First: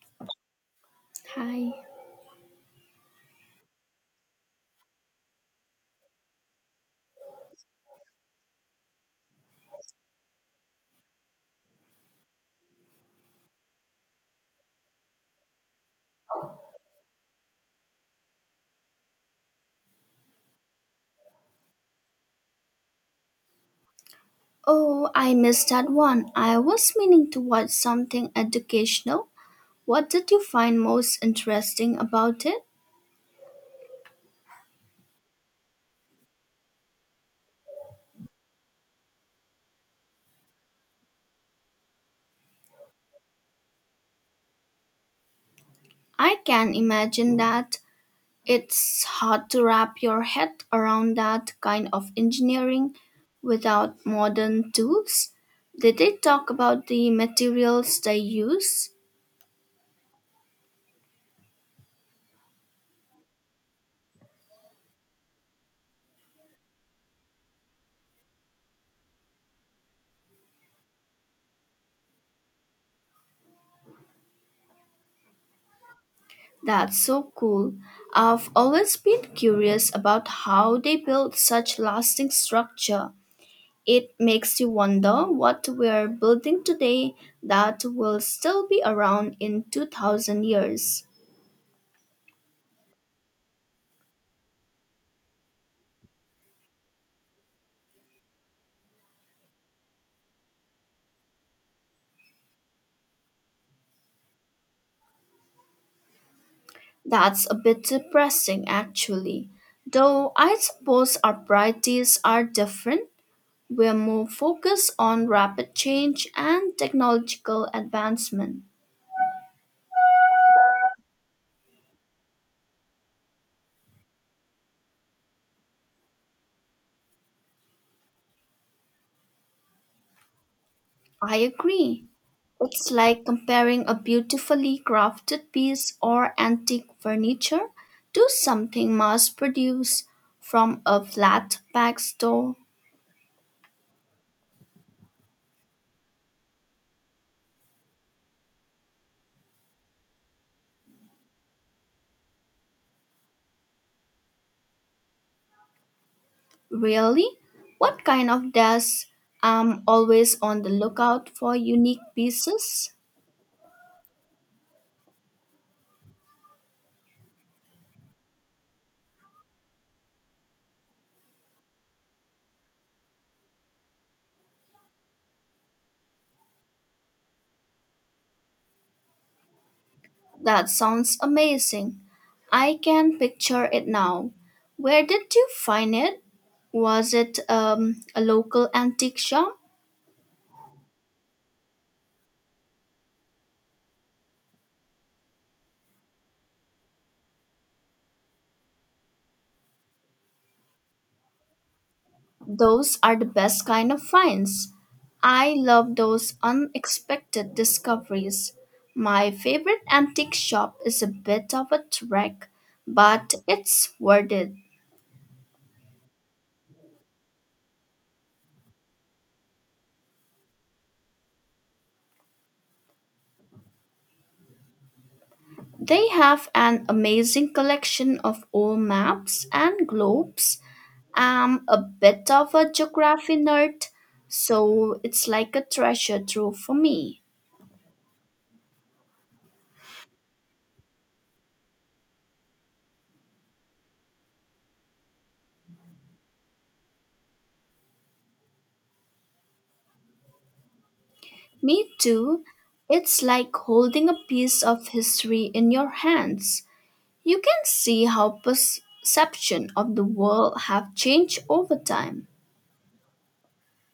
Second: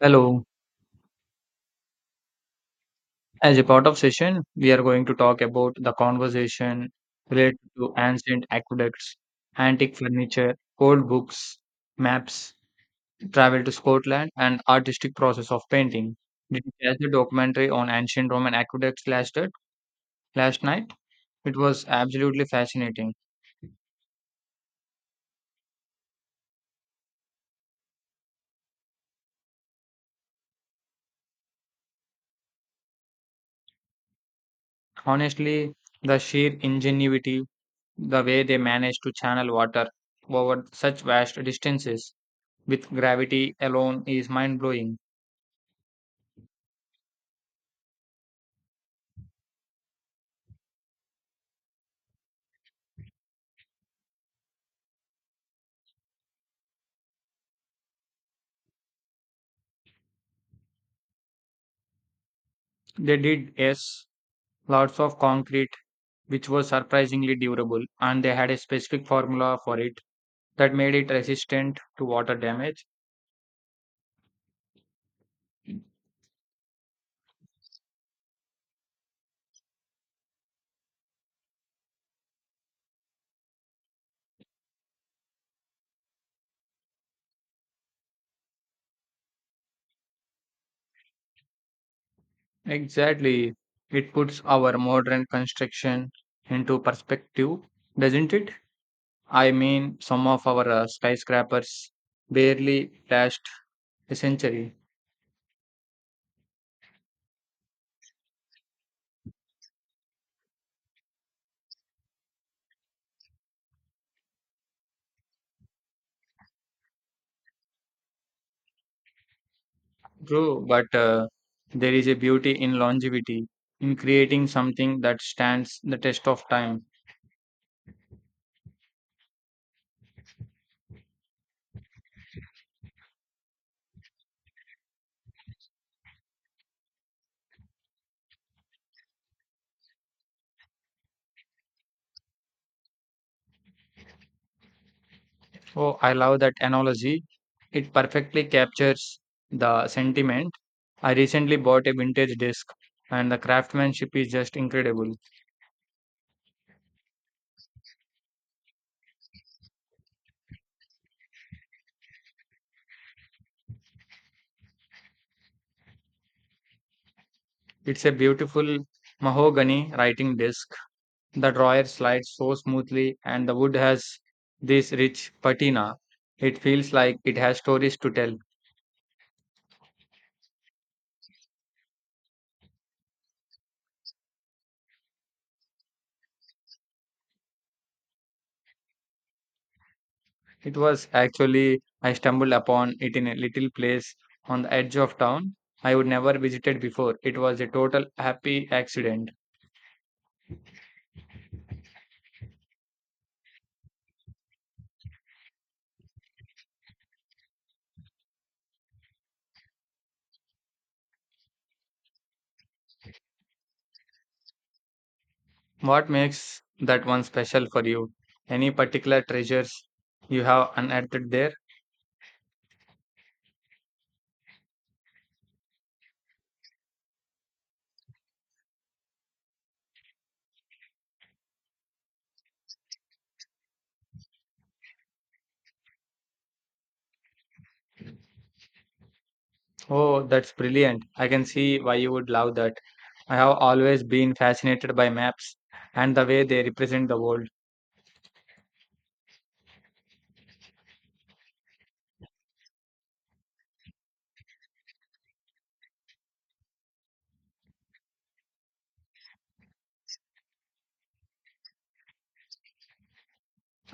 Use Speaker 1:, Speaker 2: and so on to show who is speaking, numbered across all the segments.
Speaker 1: Hello.
Speaker 2: Hi.
Speaker 1: As a part of session, we are going to talk about the conversation related to ancient aqueducts, antique furniture, old books, maps, travel to Scotland, and artistic process of painting. Did you catch the documentary on ancient Roman aqueducts last night? Last night, it was absolutely fascinating.
Speaker 2: Oh, I missed that one. I was meaning to watch something educational. What did you find most interesting about it?
Speaker 1: Honestly, the sheer ingenuity, the way they managed to channel water over such vast distances with gravity alone is mind blowing.
Speaker 2: I can imagine that it's hard to wrap your head around that kind of engineering without modern tools. Did they talk about the materials they use?
Speaker 1: They did, yes, lots of concrete, which was surprisingly durable, and they had a specific formula for it that made it resistant to water damage.
Speaker 2: That's so cool. I've always been curious about how they built such lasting structure. It makes you wonder what we're building today that will still be around in 2000 years.
Speaker 1: Exactly. It puts our modern construction into perspective, doesn't it? I mean, some of our skyscrapers barely last a century.
Speaker 2: That's a bit depressing, actually. Though I suppose our priorities are different. We're more focused on rapid change and technological advancement.
Speaker 1: True, but there is a beauty in longevity, in creating something that stands the test of time.
Speaker 2: I agree. It's like comparing a beautifully crafted piece or antique furniture to something mass produced from a flat pack store.
Speaker 1: Oh, I love that analogy. It perfectly captures the sentiment. I recently bought a vintage disc, and the craftsmanship is just incredible.
Speaker 2: Really? What kind of desk? I'm always on the lookout for unique pieces.
Speaker 1: It's a beautiful mahogany writing disc. The drawer slides so smoothly, and the wood has this rich patina. It feels like it has stories to tell.
Speaker 2: That sounds amazing. I can picture it now. Where did you find it? Was it a local antique shop?
Speaker 1: It was actually, I stumbled upon it in a little place on the edge of town I would never visited before. It was a total happy accident.
Speaker 2: Those are the best kind of finds. I love those unexpected discoveries. My favorite antique shop is a bit of a trek, but it's worth it.
Speaker 1: What makes that one special for you? Any particular treasures you have unearthed there?
Speaker 2: They have an amazing collection of old maps and globes. I'm a bit of a geography nerd, so it's like a treasure trove for me.
Speaker 1: Oh, that's brilliant. I can see why you would love that. I have always been fascinated by maps and the way they represent the world.
Speaker 2: Me too. It's like holding a piece of history in your hands. You can see how perception of the world have changed over time.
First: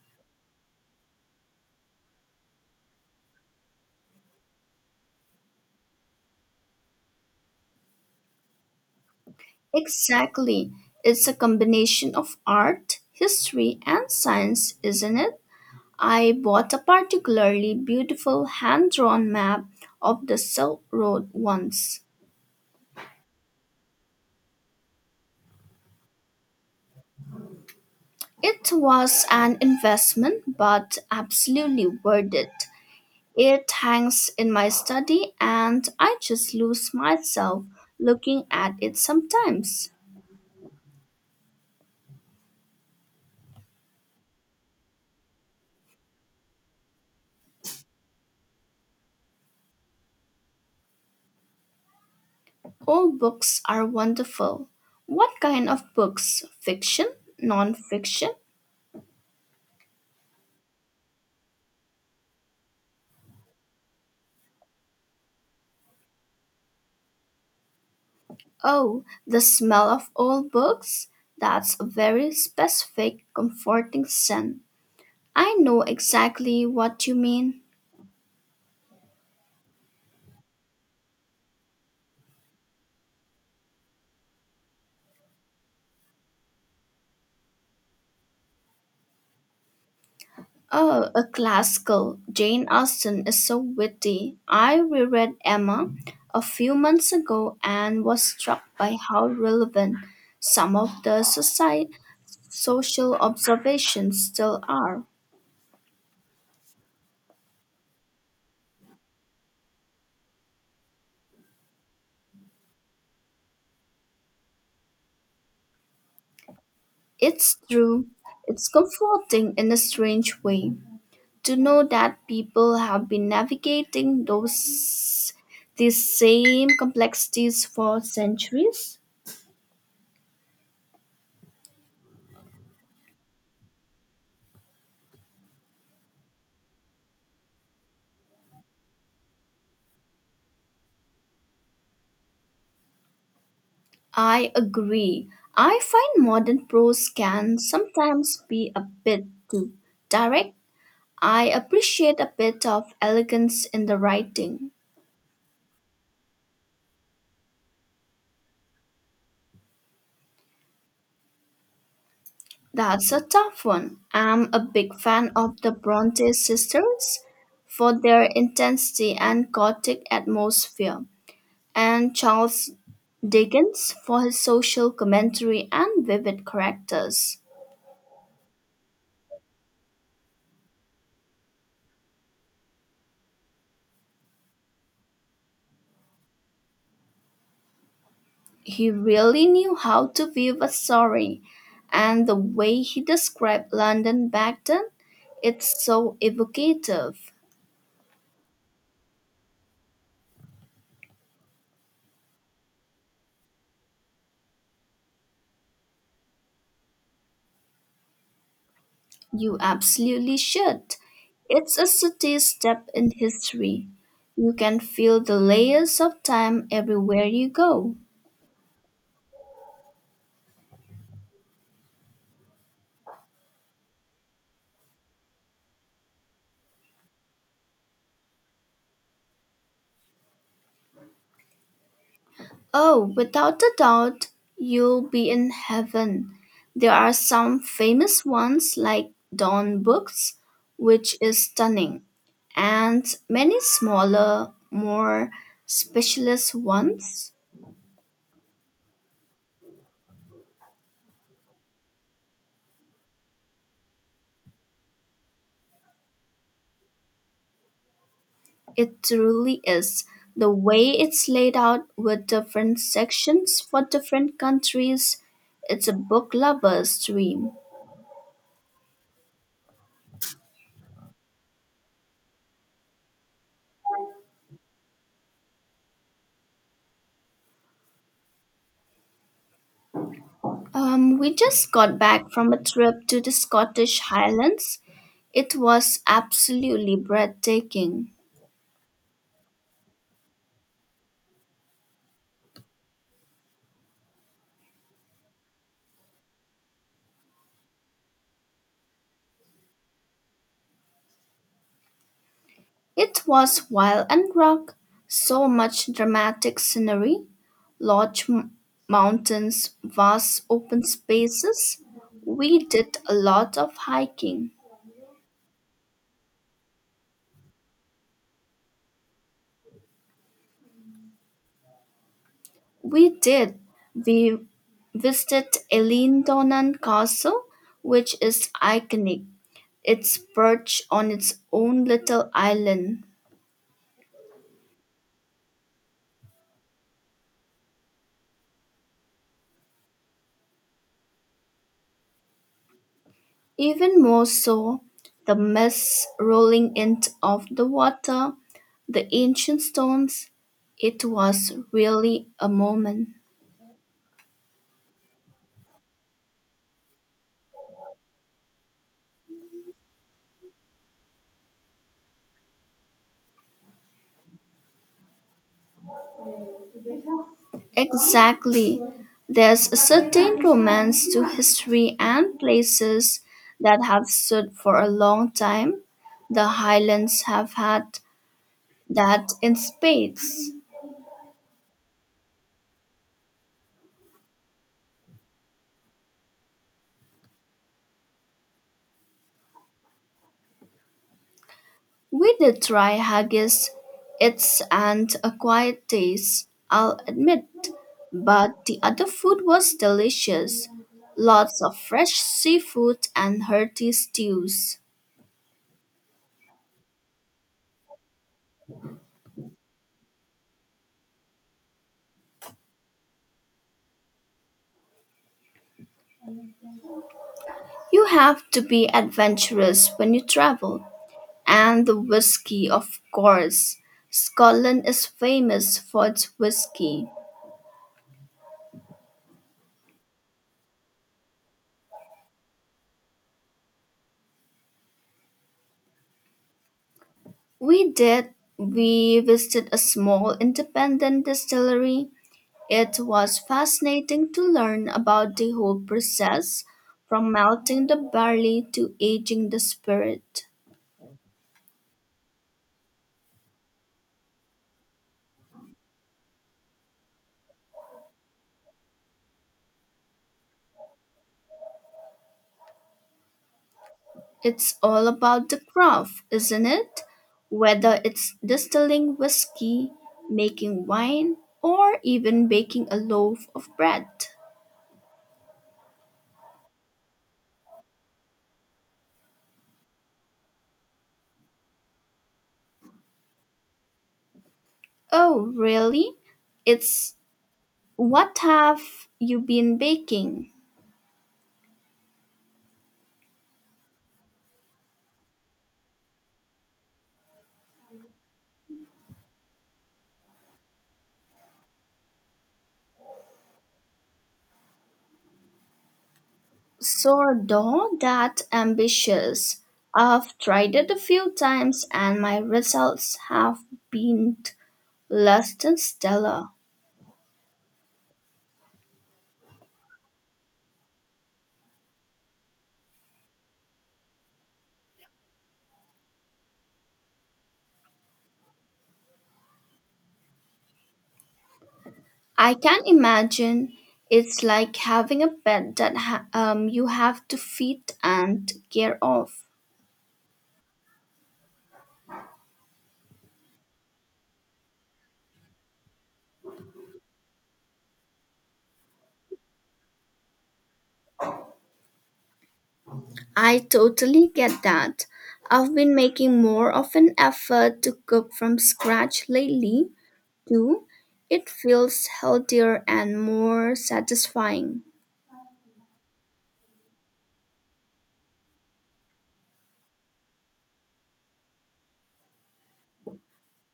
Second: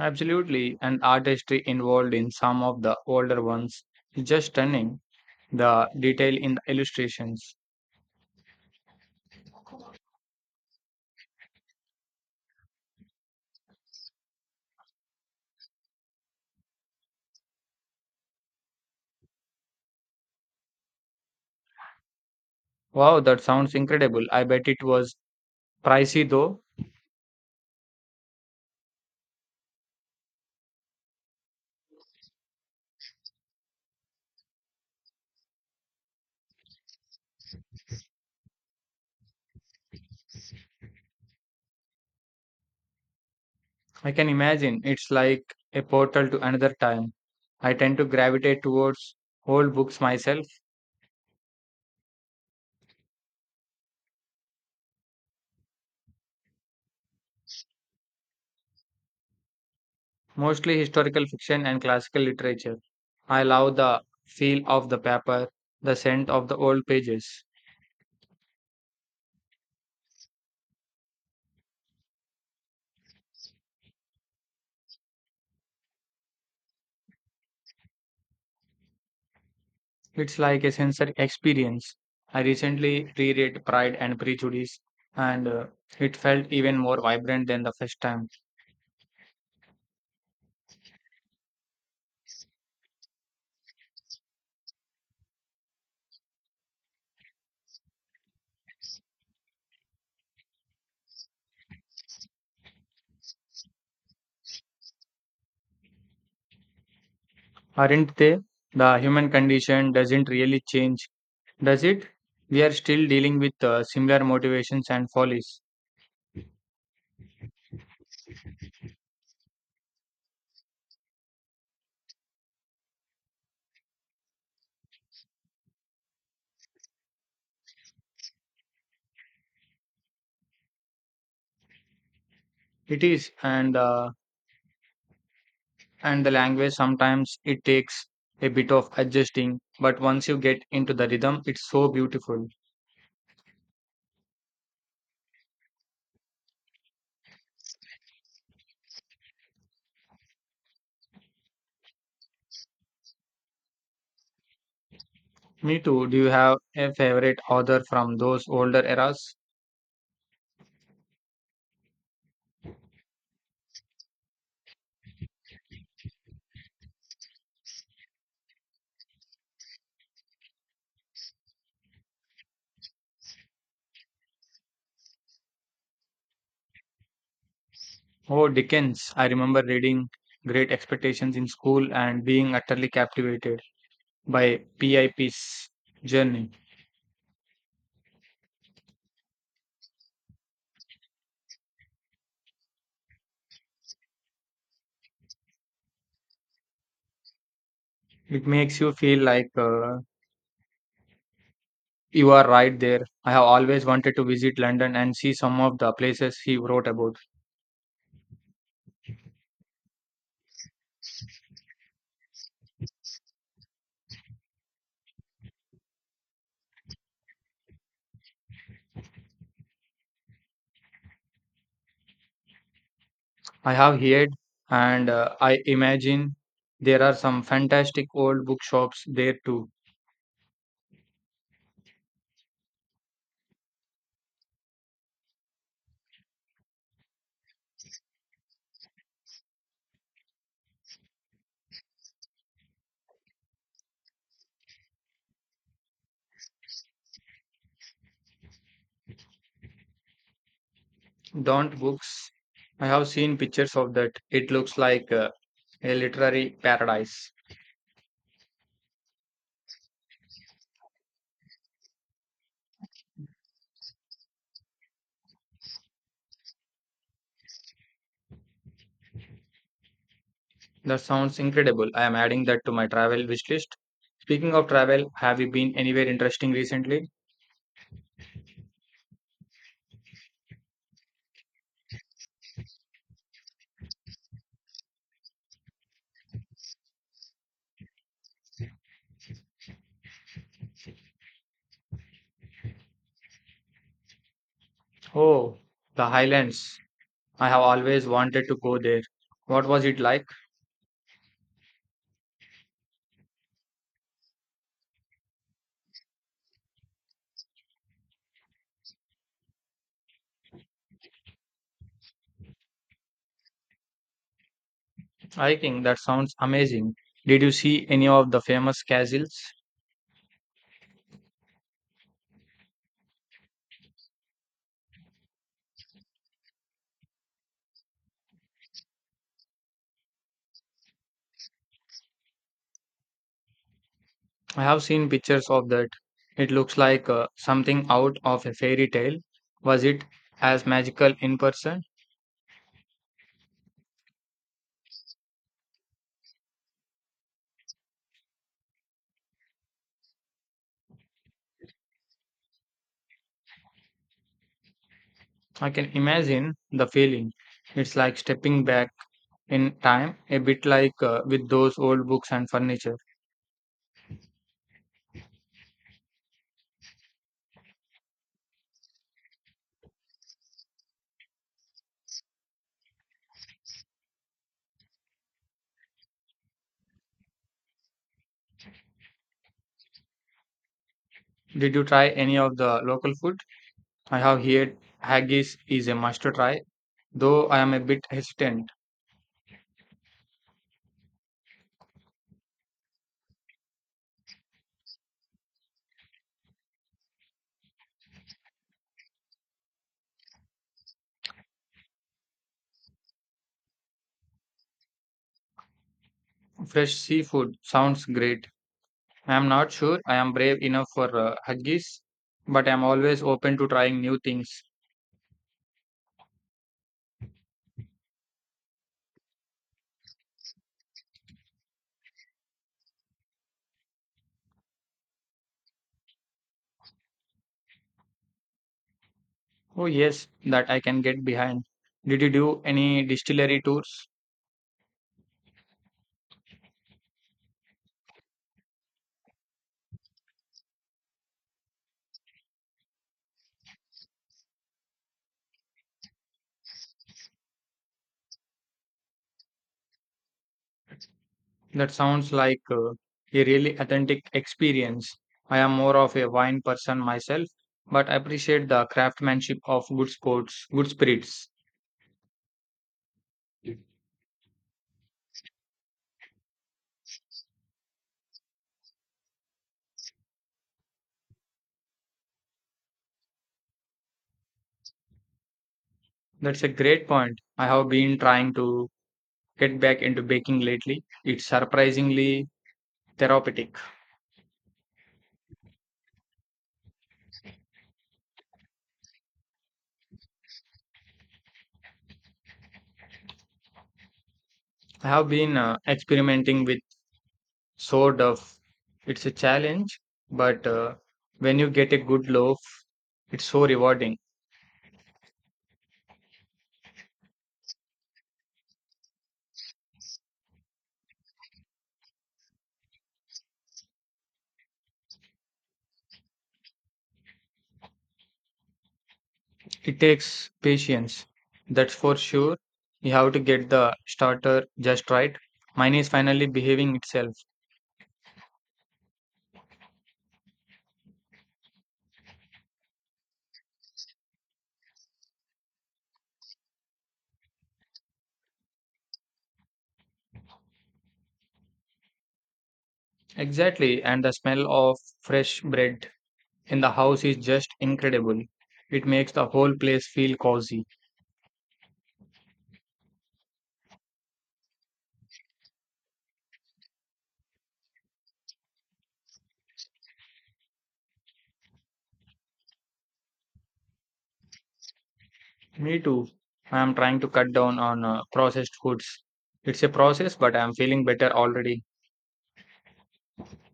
Speaker 1: Absolutely, and artistry involved in some of the older ones is just stunning. The detail in the illustrations.
Speaker 2: Exactly. It's a combination of art, history, and science, isn't it? I bought a particularly beautiful hand-drawn map of the Silk Road once.
Speaker 1: Wow, that sounds incredible. I bet it was pricey though.
Speaker 2: It was an investment, but absolutely worth it. It hangs in my study, and I just lose myself looking at it sometimes.
Speaker 1: I can imagine it's like a portal to another time. I tend to gravitate towards old books myself,
Speaker 2: All books are wonderful. What kind of books? Fiction? Non fiction?
Speaker 1: mostly historical fiction and classical literature. I love the feel of the paper, the scent of the old pages.
Speaker 2: Oh, the smell of old books? That's a very specific, comforting scent. I know exactly what you mean.
Speaker 1: It's like a sensory experience. I recently reread Pride and Prejudice, and it felt even more vibrant than the first time.
Speaker 2: Oh, a classical. Jane Austen is so witty. I reread Emma a few months ago and was struck by how relevant some of the society, social observations still are.
Speaker 1: Aren't they? The human condition doesn't really change. Does it? We are still dealing with similar motivations and follies.
Speaker 2: It's true. It's comforting in a strange way to know that people have been navigating those these same complexities for centuries.
Speaker 1: It is, and the language sometimes it takes a bit of adjusting, but once you get into the rhythm, it's so beautiful.
Speaker 2: I agree. I find modern prose can sometimes be a bit too direct. I appreciate a bit of elegance in the writing.
Speaker 1: Me too. Do you have a favorite author from those older eras?
Speaker 2: That's a tough one. I'm a big fan of the Bronte sisters for their intensity and chaotic atmosphere, and Charles Dickens for his social commentary and vivid characters.
Speaker 1: Oh, Dickens. I remember reading Great Expectations in school and being utterly captivated by PIP's journey.
Speaker 2: He really knew how to weave a story, and the way he described London back then, it's so evocative.
Speaker 1: It makes you feel like you are right there. I have always wanted to visit London and see some of the places he wrote about.
Speaker 2: You absolutely should. It's a subtle step in history. You can feel the layers of time everywhere you go.
Speaker 1: I have heard and I imagine there are some fantastic old bookshops there too.
Speaker 2: Oh, without a doubt, you'll be in heaven. There are some famous ones like Dawn Books, which is stunning, and many smaller, more specialist ones.
Speaker 1: Don't books. I have seen pictures of that. It looks like a literary paradise.
Speaker 2: It truly is. The way it's laid out with different sections for different countries, it's a book lover's dream.
Speaker 1: That sounds incredible. I am adding that to my travel wish list. Speaking of travel, have you been anywhere interesting recently?
Speaker 2: We just got back from a trip to the Scottish Highlands. It was absolutely breathtaking.
Speaker 1: Oh, the Highlands. I have always wanted to go there. What was it like?
Speaker 2: It was wild and rock, so much dramatic scenery, large mountains, vast open spaces. We did a lot of hiking.
Speaker 1: Hiking, that sounds amazing. Did you see any of the famous castles?
Speaker 2: We did. We visited Elindonan Castle, which is iconic. It's perched on its own little island.
Speaker 1: I have seen pictures of that. It looks like something out of a fairy tale. Was it as magical in person?
Speaker 2: Even more so, the mist rolling in of the water, the ancient stones. It was really a moment.
Speaker 1: I can imagine the feeling. It's like stepping back in time, a bit like with those old books and furniture.
Speaker 2: Exactly. There's a certain romance to history and places that have stood for a long time. The Highlands have had that in spades.
Speaker 1: Did you try any of the local food? I have heard haggis is a must try, though I am a bit hesitant.
Speaker 2: We did try haggis, it's and a taste, I'll admit, but the other food was delicious. Lots of fresh seafood and hearty stews.
Speaker 1: Fresh seafood sounds great. I'm not sure I am brave enough for huggies, but I'm always open to trying new things.
Speaker 2: You have to be adventurous when you travel. And the whiskey, of course. Scotland is famous for its whiskey.
Speaker 1: Oh, yes, that I can get behind. Did you do any distillery tours?
Speaker 2: We did. We visited a small independent distillery. It was fascinating to learn about the whole process from melting the barley to aging the spirit.
Speaker 1: That sounds like a really authentic experience. I am more of a wine person myself, but I appreciate the craftsmanship of good sports, good spirits.
Speaker 2: It's all about the craft, isn't it? Whether it's distilling whiskey, making wine, or even baking a loaf of bread.
Speaker 1: That's a great point. I have been trying to get back into baking lately. It's surprisingly therapeutic.
Speaker 2: Oh, really? It's what have you been baking?
Speaker 1: I have been experimenting with so tough. It's a challenge, but when you get a good loaf, it's so rewarding.
Speaker 2: Sourdough that ambitious. I've tried it a few times and my results have been less than stellar.
Speaker 1: It takes patience, that's for sure. You have to get the starter just right. Mine is finally behaving itself.
Speaker 2: I can imagine it's like having a pet that you have to feed and care of.
Speaker 1: Exactly, and the smell of fresh bread in the house is just incredible. It makes the whole place feel cozy.
Speaker 2: I totally get that. I've been making more of an effort to cook from scratch lately, do, it feels healthier and more satisfying.
Speaker 1: Me too. I am trying to cut down on processed foods. It's a process, but I am feeling better already.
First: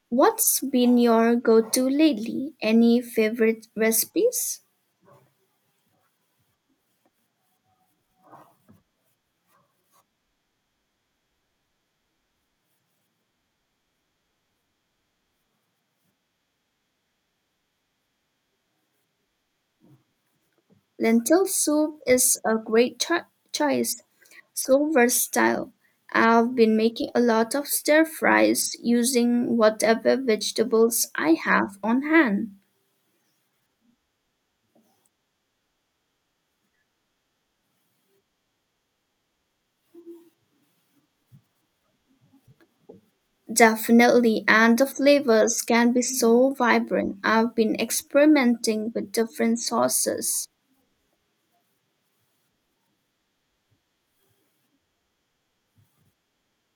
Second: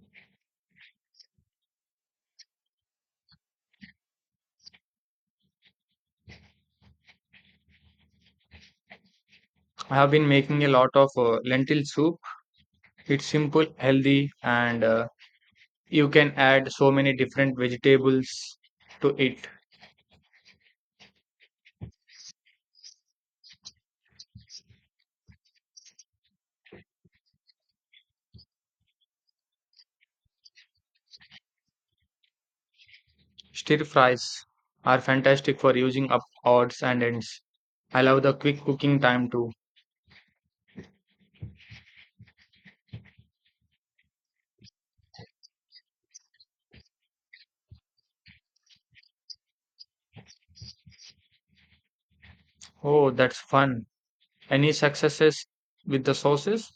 Speaker 2: What's been your go to lately? Any favorite recipes?
Speaker 1: I have been making a lot of lentil soup. It's simple, healthy, and you can add so many different vegetables to it.
Speaker 2: Lentil soup is a great choice, so versatile. I've been making a lot of stir fries using whatever vegetables I have on hand.
Speaker 1: Stir fries are fantastic for using up odds and ends. I love the quick cooking time too.
Speaker 2: Definitely, and the flavors can be so vibrant. I've been experimenting with different sauces.
Speaker 1: Oh, that's fun. Any successes with the sauces?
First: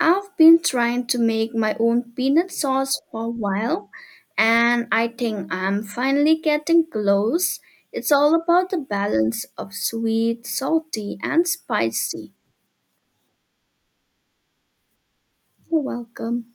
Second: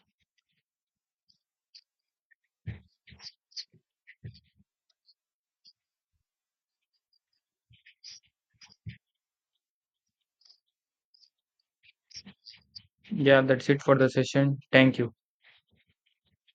Speaker 2: I've been trying to make my own peanut sauce for a while, and I think I'm finally getting close. It's all about the balance of sweet, salty, and spicy.
Speaker 1: Yeah, that's it for the session. Thank you.
Speaker 2: You're welcome.